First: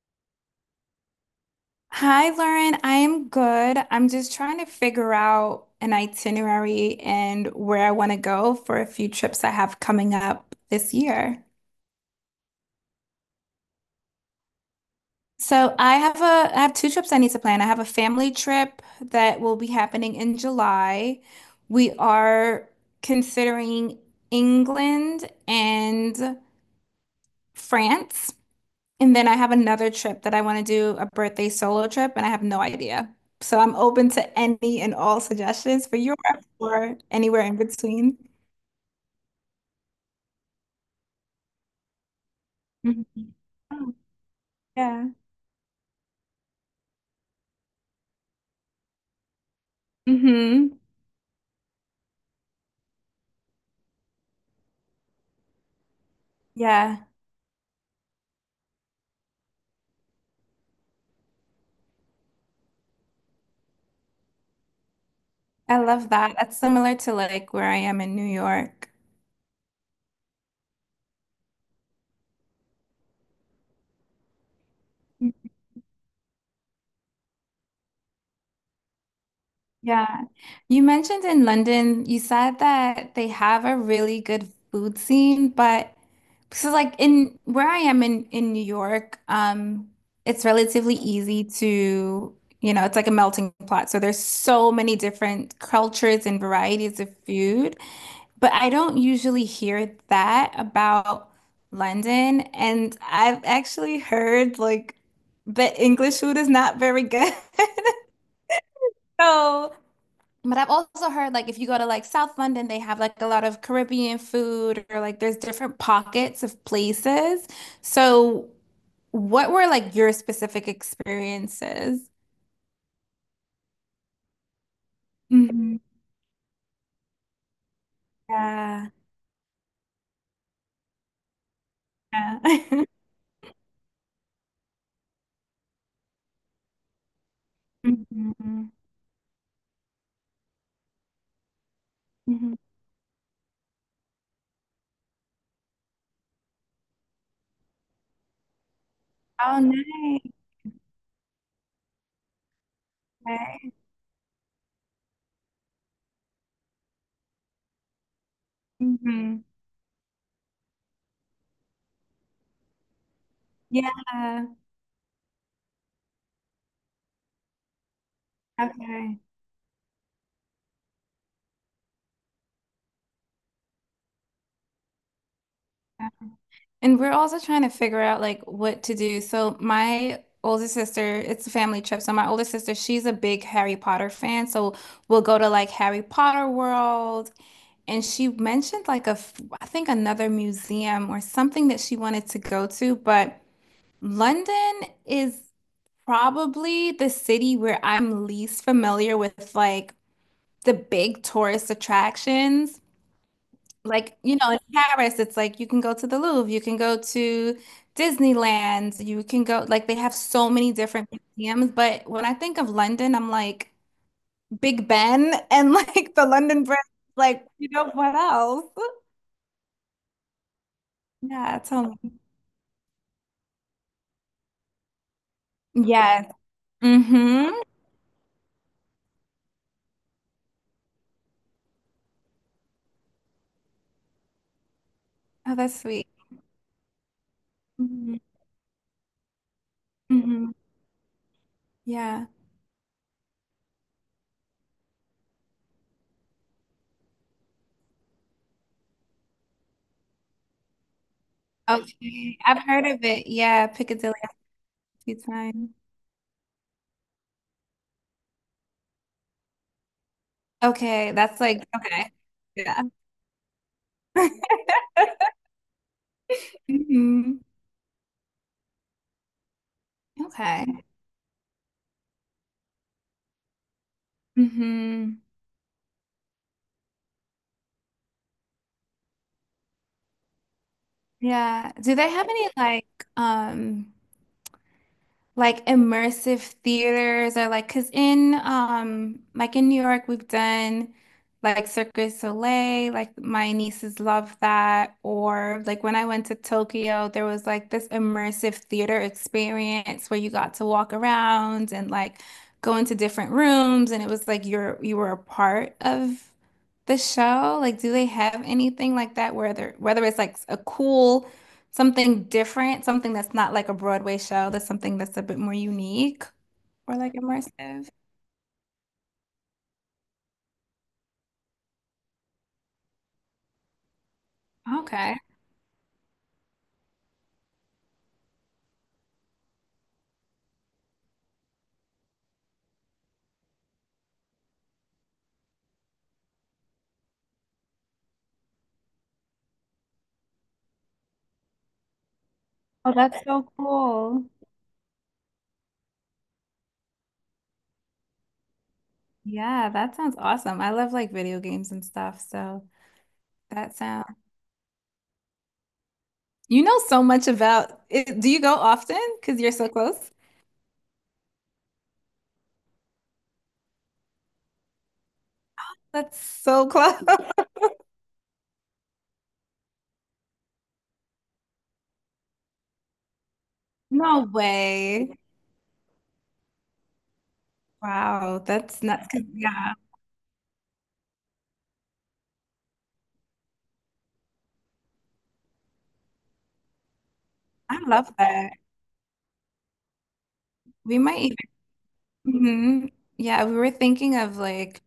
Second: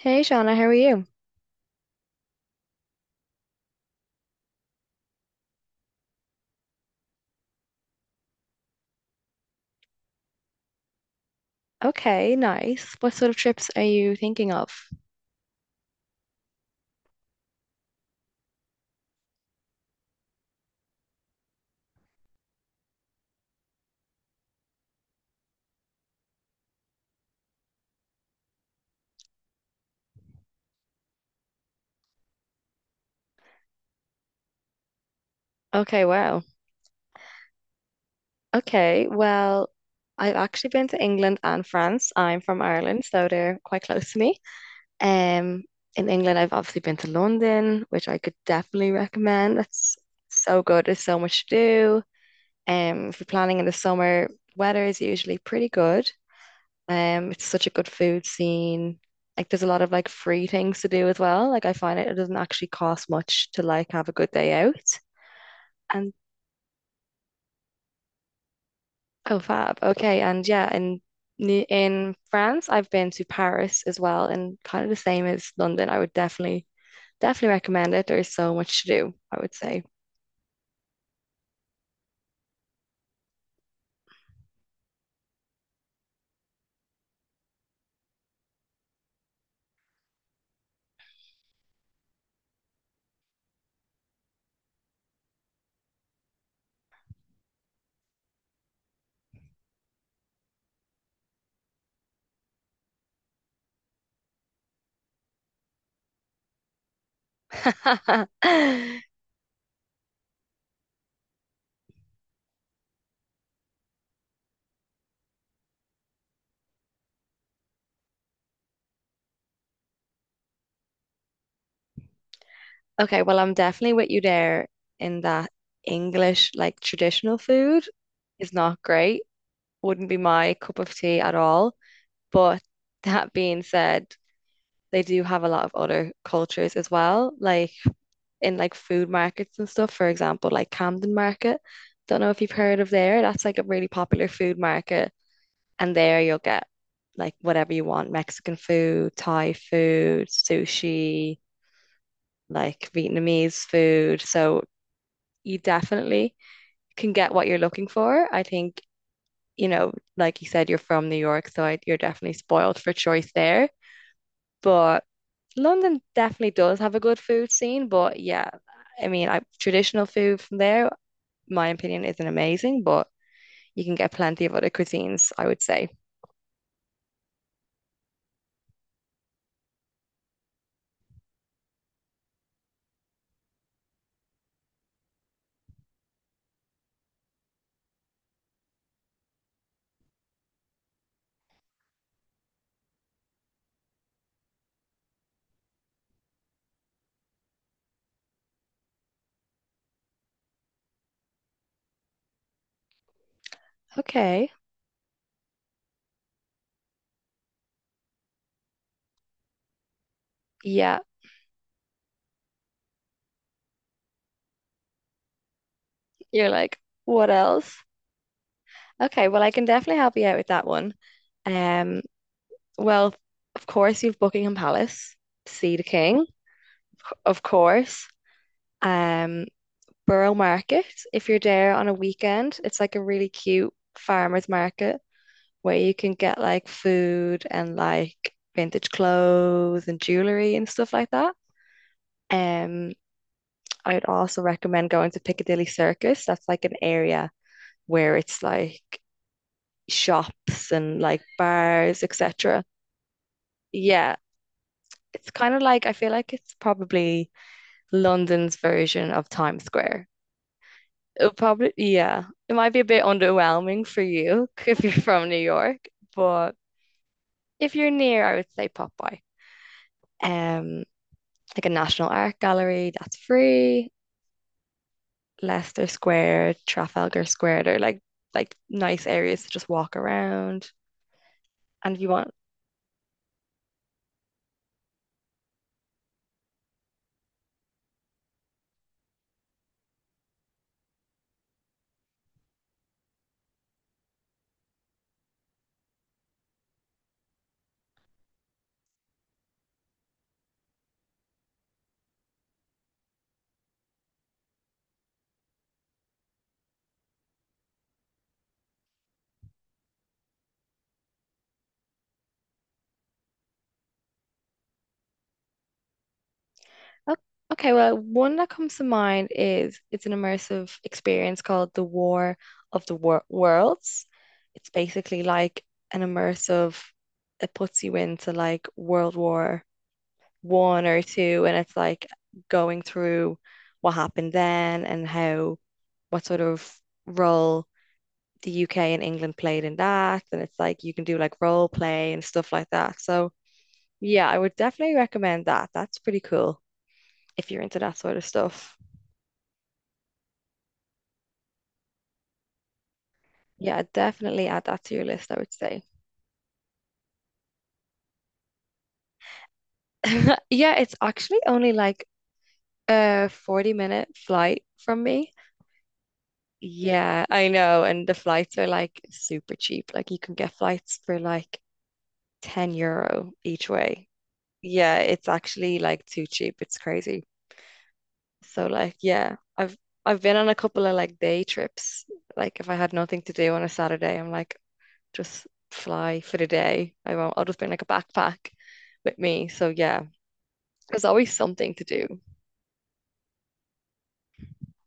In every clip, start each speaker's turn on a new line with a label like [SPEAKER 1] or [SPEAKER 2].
[SPEAKER 1] Hey Shauna, how are you?
[SPEAKER 2] Hi, Lauren. I am good. I'm just trying to figure out an itinerary and where I want to go for a few trips I have coming up this year.
[SPEAKER 1] Okay, nice. What sort of trips are you thinking of?
[SPEAKER 2] So I have two trips I need to plan. I have a family trip that will be happening in July. We are considering England and France. And then I have another trip that I want to do, a birthday solo trip, and I have no idea. So I'm open to any and all suggestions for
[SPEAKER 1] Okay,
[SPEAKER 2] Europe
[SPEAKER 1] wow.
[SPEAKER 2] or anywhere in between.
[SPEAKER 1] Okay, well, I've actually been to England and France. I'm from Ireland,
[SPEAKER 2] Mhm.
[SPEAKER 1] so they're quite
[SPEAKER 2] Oh,
[SPEAKER 1] close to me.
[SPEAKER 2] yeah.
[SPEAKER 1] Um, in England, I've obviously been to London, which I could definitely recommend. That's so
[SPEAKER 2] Hmm.
[SPEAKER 1] good. There's so much to do. If you're planning in the summer, weather is usually pretty good.
[SPEAKER 2] Yeah.
[SPEAKER 1] It's such a good food scene. Like there's a lot of like free things to do as well. Like I find it, it doesn't actually cost much to like have a good day out.
[SPEAKER 2] I love
[SPEAKER 1] And
[SPEAKER 2] that. That's similar to like where I am in New York.
[SPEAKER 1] oh fab. Okay. And yeah, in France, I've been to Paris as well, and kind of the same
[SPEAKER 2] Mm.
[SPEAKER 1] as London. I would definitely recommend it. There's so much to do, I would say.
[SPEAKER 2] Yeah. You mentioned in London, you said that they have a really good food scene, but so like in where I am in New York, it's relatively easy to, it's like a melting pot. So there's so many different cultures and varieties of food, but I don't usually hear that about London. And I've actually heard like that English food is not very good. So but I've also heard like if you go to like South London, they have like a lot of Caribbean food or like there's different pockets of places. So what were like your specific experiences?
[SPEAKER 1] Okay, well, I'm definitely with you there in that
[SPEAKER 2] Mhm.
[SPEAKER 1] English, like traditional food is not
[SPEAKER 2] Yeah.
[SPEAKER 1] great. Wouldn't be my cup of tea at all. But
[SPEAKER 2] Yeah.
[SPEAKER 1] that being said, they do have a lot of other cultures as well, like in
[SPEAKER 2] Mhm.
[SPEAKER 1] like food markets and stuff. For example, like Camden Market. Don't know if you've
[SPEAKER 2] Mhm.
[SPEAKER 1] heard of there. That's like a really popular food market, and there you'll get like whatever you want, Mexican food, Thai
[SPEAKER 2] Oh,
[SPEAKER 1] food,
[SPEAKER 2] nice.
[SPEAKER 1] sushi, like Vietnamese
[SPEAKER 2] Okay.
[SPEAKER 1] food. So you definitely can get what you're looking for. I think,
[SPEAKER 2] Mhm.
[SPEAKER 1] you know, like you said, you're from New York, so I, you're definitely spoiled for choice there.
[SPEAKER 2] Yeah.
[SPEAKER 1] But London definitely does have a good food scene, but yeah, I
[SPEAKER 2] Okay.
[SPEAKER 1] mean, I, traditional food from there, my opinion, isn't amazing, but you can get plenty of other cuisines, I would say.
[SPEAKER 2] And we're also trying to figure out like what to do. So my older sister, it's a family trip. So my older sister, she's a big Harry Potter fan. So we'll go to like Harry Potter World. And she mentioned like I think another museum or something that she wanted to go to. But London is probably the city where I'm least familiar with like the big tourist attractions. Like,
[SPEAKER 1] Okay,
[SPEAKER 2] in Paris, it's like you can go to the Louvre, you can go to Disneyland, you can go, like, they have so many
[SPEAKER 1] yeah,
[SPEAKER 2] different museums. But when I think of London, I'm like Big Ben and like the
[SPEAKER 1] you're
[SPEAKER 2] London
[SPEAKER 1] like,
[SPEAKER 2] Bridge,
[SPEAKER 1] what
[SPEAKER 2] like, you
[SPEAKER 1] else?
[SPEAKER 2] know, what else?
[SPEAKER 1] Okay, well, I can definitely help you out with that one.
[SPEAKER 2] Yeah, tell
[SPEAKER 1] Um,
[SPEAKER 2] me.
[SPEAKER 1] well, of course, you've Buckingham Palace to see the King,
[SPEAKER 2] Yes.
[SPEAKER 1] of
[SPEAKER 2] Mm-hmm.
[SPEAKER 1] course. Um, Borough Market, if you're there on a weekend, it's like a really cute farmers market
[SPEAKER 2] Oh,
[SPEAKER 1] where
[SPEAKER 2] that's
[SPEAKER 1] you
[SPEAKER 2] sweet.
[SPEAKER 1] can get like food and
[SPEAKER 2] Hmm.
[SPEAKER 1] like vintage clothes and
[SPEAKER 2] Hmm.
[SPEAKER 1] jewelry and stuff like that.
[SPEAKER 2] Yeah.
[SPEAKER 1] Um, I would also recommend going to Piccadilly Circus. That's like an area where it's like shops and like bars,
[SPEAKER 2] Okay. I've
[SPEAKER 1] etc.
[SPEAKER 2] heard of it. Yeah, Piccadilly
[SPEAKER 1] Yeah,
[SPEAKER 2] a few
[SPEAKER 1] it's kind of
[SPEAKER 2] times.
[SPEAKER 1] like I feel like it's probably London's version of Times Square.
[SPEAKER 2] Okay,
[SPEAKER 1] It'll
[SPEAKER 2] that's like,
[SPEAKER 1] probably,
[SPEAKER 2] okay.
[SPEAKER 1] yeah, it might be
[SPEAKER 2] Yeah.
[SPEAKER 1] a bit underwhelming for you if you're from New York, but
[SPEAKER 2] Hmm.
[SPEAKER 1] if you're near, I would say pop by. Um,
[SPEAKER 2] Okay.
[SPEAKER 1] like a National Art Gallery that's free,
[SPEAKER 2] Hmm.
[SPEAKER 1] Leicester Square, Trafalgar Square, they're like nice areas to just walk around.
[SPEAKER 2] Yeah. Do
[SPEAKER 1] And if you
[SPEAKER 2] they have
[SPEAKER 1] want,
[SPEAKER 2] any like immersive theaters or like because in like in New York we've done like Cirque du Soleil, like my nieces love that. Or like when I went to Tokyo, there was like this immersive theater experience where you got to walk around and like go into different rooms and it was like you were a part of the show. Like do they have anything like that where they're whether it's like a cool something different, something that's not like a Broadway show, that's something that's a bit more unique or like
[SPEAKER 1] oh, okay,
[SPEAKER 2] immersive.
[SPEAKER 1] well, one that comes to mind is it's an immersive experience called The War of the Worlds. It's
[SPEAKER 2] Okay.
[SPEAKER 1] basically like an immersive, it puts you into like World War I or two, and it's like going through what happened then and how what sort of role the UK and England played in that. And it's like you can do like role play and stuff like
[SPEAKER 2] Oh,
[SPEAKER 1] that.
[SPEAKER 2] that's
[SPEAKER 1] So
[SPEAKER 2] so cool.
[SPEAKER 1] yeah, I would definitely recommend that. That's pretty cool if you're into that sort of stuff.
[SPEAKER 2] Yeah, that sounds awesome. I love like video games and stuff, so that
[SPEAKER 1] Yeah,
[SPEAKER 2] sounds.
[SPEAKER 1] definitely add that to your list, I would say.
[SPEAKER 2] You know so much about it. Do you go often? Because you're so close.
[SPEAKER 1] Yeah, it's actually only like a 40-minute flight from me.
[SPEAKER 2] That's so close.
[SPEAKER 1] Yeah, I know. And the flights are like super cheap. Like you can get flights for like €10 each way.
[SPEAKER 2] No
[SPEAKER 1] Yeah,
[SPEAKER 2] way.
[SPEAKER 1] it's actually like too cheap. It's crazy.
[SPEAKER 2] Wow,
[SPEAKER 1] So
[SPEAKER 2] that's
[SPEAKER 1] like
[SPEAKER 2] nuts. 'Cause,
[SPEAKER 1] yeah,
[SPEAKER 2] yeah,
[SPEAKER 1] I've been on a couple of like day trips. Like if I had nothing to do on a Saturday, I'm like just fly for the day. I won't, I'll just bring
[SPEAKER 2] I
[SPEAKER 1] like a
[SPEAKER 2] love
[SPEAKER 1] backpack
[SPEAKER 2] that.
[SPEAKER 1] with me. So yeah,
[SPEAKER 2] We
[SPEAKER 1] there's
[SPEAKER 2] might
[SPEAKER 1] always
[SPEAKER 2] even,
[SPEAKER 1] something to do.
[SPEAKER 2] mhm. Yeah, we were thinking of like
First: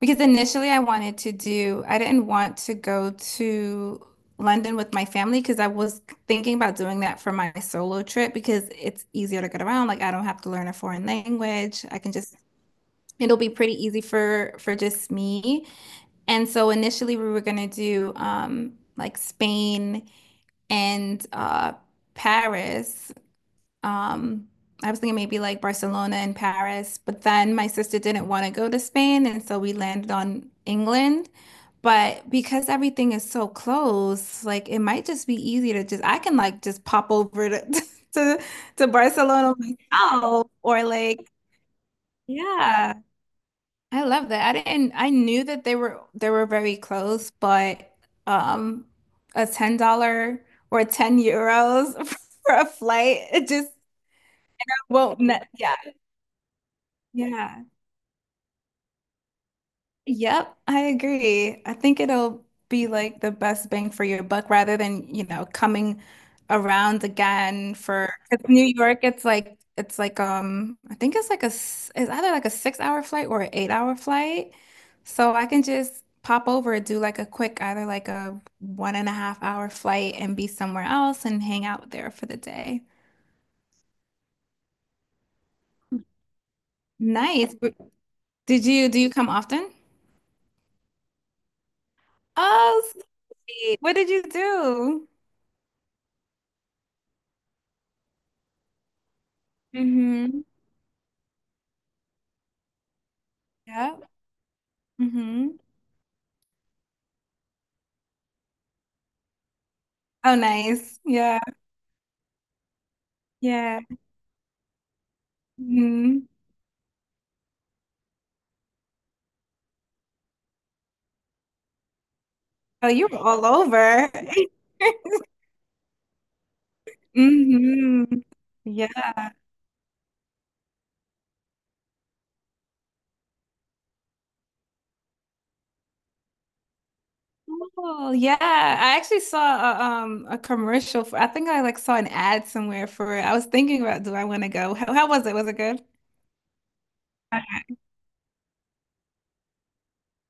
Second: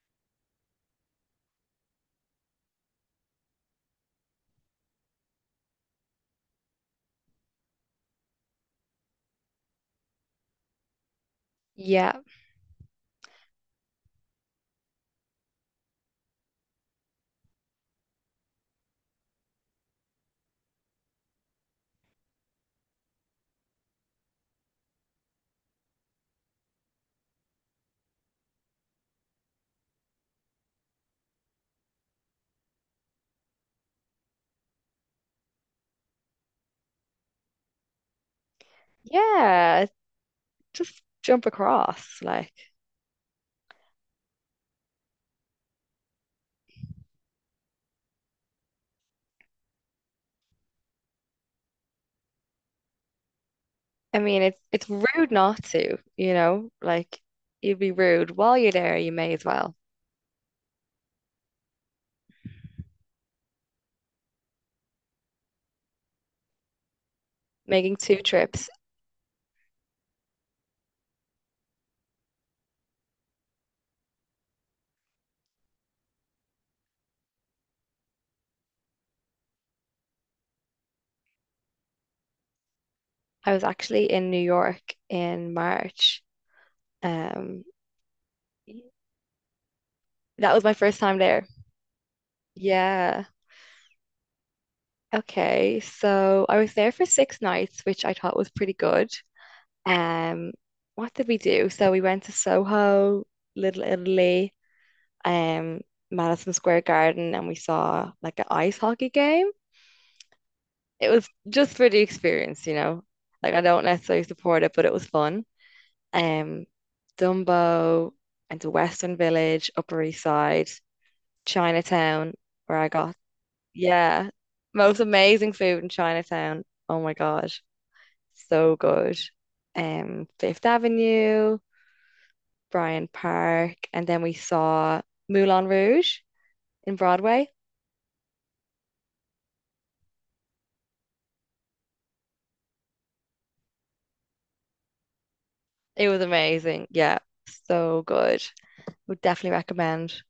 [SPEAKER 2] because initially I wanted to do, I didn't want to go to London with my family because I was thinking about doing that for my solo trip because it's easier to get around. Like I don't have to learn a foreign language. I can
[SPEAKER 1] Yeah.
[SPEAKER 2] just, it'll be pretty easy for just me. And so initially we were gonna do like Spain and Paris. Um I was thinking maybe like Barcelona and Paris, but then my sister didn't want to go to Spain, and so we landed on England. But because everything is so close, like it might just be easy to just I can like just pop over to to, to Barcelona
[SPEAKER 1] Yeah,
[SPEAKER 2] myself or
[SPEAKER 1] just
[SPEAKER 2] like
[SPEAKER 1] jump across. Like
[SPEAKER 2] yeah, I love that. I didn't I knew that they were very close, but um a $10 or €10 for a flight, it just
[SPEAKER 1] I mean, it's
[SPEAKER 2] won't
[SPEAKER 1] rude
[SPEAKER 2] net.
[SPEAKER 1] not
[SPEAKER 2] Yeah.
[SPEAKER 1] to, you know? Like
[SPEAKER 2] Yeah.
[SPEAKER 1] you'd be rude while you're there, you may as well.
[SPEAKER 2] Yep, I agree. I think it'll be like the best bang for your buck rather than, coming around again
[SPEAKER 1] Making
[SPEAKER 2] for
[SPEAKER 1] two
[SPEAKER 2] 'cause New
[SPEAKER 1] trips.
[SPEAKER 2] York, it's like I think it's like it's either like a 6-hour flight or an 8-hour flight. So I can just pop over, do like a quick either like a 1.5-hour flight and be somewhere else and hang out there for the day.
[SPEAKER 1] I was actually in New York in March.
[SPEAKER 2] Nice.
[SPEAKER 1] Um
[SPEAKER 2] But Did you do you come often?
[SPEAKER 1] that was my first time there.
[SPEAKER 2] Oh,
[SPEAKER 1] Yeah.
[SPEAKER 2] sweet. What did you do?
[SPEAKER 1] Okay. So I was there for 6 nights, which I thought was pretty good.
[SPEAKER 2] Mm-hmm.
[SPEAKER 1] Um, what did we do? So we went to Soho, Little Italy,
[SPEAKER 2] Hmm.
[SPEAKER 1] um, Madison Square Garden, and we saw like an ice hockey game.
[SPEAKER 2] Oh, nice.
[SPEAKER 1] It was
[SPEAKER 2] Yeah.
[SPEAKER 1] just for the experience, you know. Like I
[SPEAKER 2] Yeah.
[SPEAKER 1] don't necessarily support it, but it was fun.
[SPEAKER 2] Hmm.
[SPEAKER 1] Um, Dumbo and the Western Village, Upper East Side, Chinatown, where
[SPEAKER 2] Oh,
[SPEAKER 1] I
[SPEAKER 2] you
[SPEAKER 1] got
[SPEAKER 2] were all over.
[SPEAKER 1] yeah. Most amazing food in Chinatown. Oh my gosh.
[SPEAKER 2] Hmm.
[SPEAKER 1] So
[SPEAKER 2] Yeah.
[SPEAKER 1] good. Fifth Avenue, Bryant Park, and then we saw Moulin Rouge in Broadway.
[SPEAKER 2] Oh, yeah. I actually saw a commercial for, I think I like saw an ad somewhere for it. I was thinking about do I want to go? How was it? Was it good?
[SPEAKER 1] It was amazing. Yeah, so good. Would definitely recommend.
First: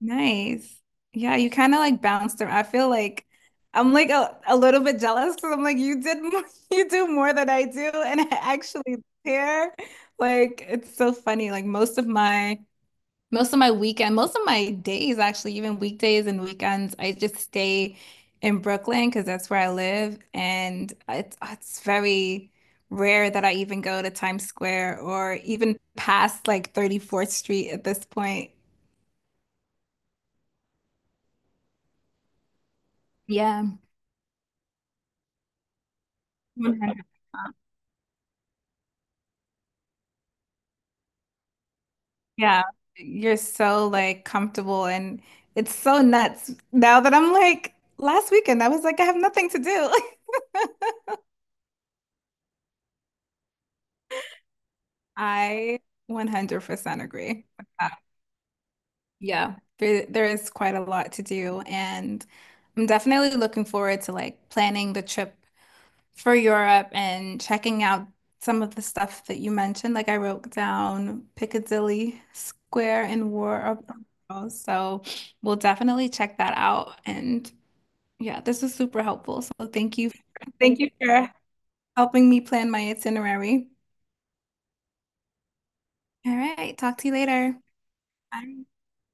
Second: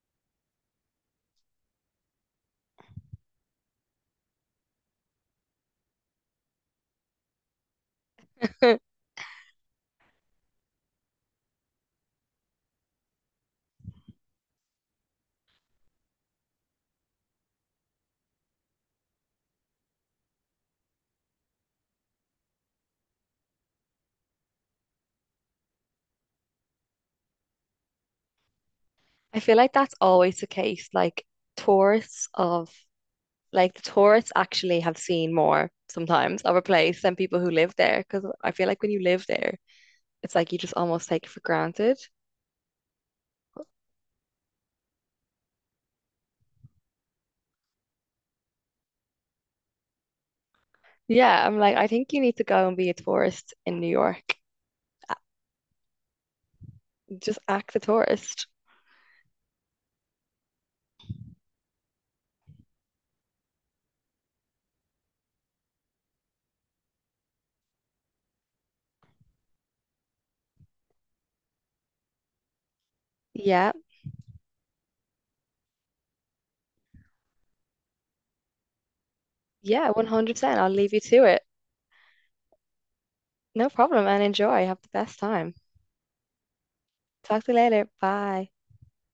[SPEAKER 2] Nice. Yeah, you kind of like bounced around. I feel like I'm like a little bit jealous because I'm like you did more, you do more than I do and I
[SPEAKER 1] I
[SPEAKER 2] actually care. Like it's so funny. Like most of my weekend, most of my days, actually, even weekdays and weekends, I just stay in Brooklyn because that's where I live. And it's very rare that I even go to Times Square or even past like 34th Street at this point.
[SPEAKER 1] feel like that's always the case. Like tourists of
[SPEAKER 2] Yeah.
[SPEAKER 1] like the tourists actually have seen more sometimes of a place than people
[SPEAKER 2] 100%.
[SPEAKER 1] who live there. Because I feel like when you live there, it's like you just almost take it for granted.
[SPEAKER 2] Yeah. You're so like comfortable and it's so nuts now that I'm like, last weekend, I was like, I have nothing to do.
[SPEAKER 1] Yeah, I'm like, I think you need to go and be a tourist in New York. A-
[SPEAKER 2] I 100%
[SPEAKER 1] Just
[SPEAKER 2] agree.
[SPEAKER 1] act a tourist.
[SPEAKER 2] Yeah, there is quite a lot to do, and I'm definitely looking forward to like planning the trip for Europe and checking out some of the stuff that you mentioned. Like I wrote down Piccadilly Square and War
[SPEAKER 1] Yeah,
[SPEAKER 2] of the Worlds, so we'll definitely check that out. And yeah, this was super helpful. So
[SPEAKER 1] yeah,
[SPEAKER 2] thank you,
[SPEAKER 1] 100%. I'll
[SPEAKER 2] thank you
[SPEAKER 1] leave you to
[SPEAKER 2] for
[SPEAKER 1] it.
[SPEAKER 2] helping me plan my
[SPEAKER 1] No
[SPEAKER 2] itinerary.
[SPEAKER 1] problem, and enjoy. Have the best time.
[SPEAKER 2] All right, talk to you
[SPEAKER 1] Talk to you
[SPEAKER 2] later.
[SPEAKER 1] later. Bye.
[SPEAKER 2] Bye.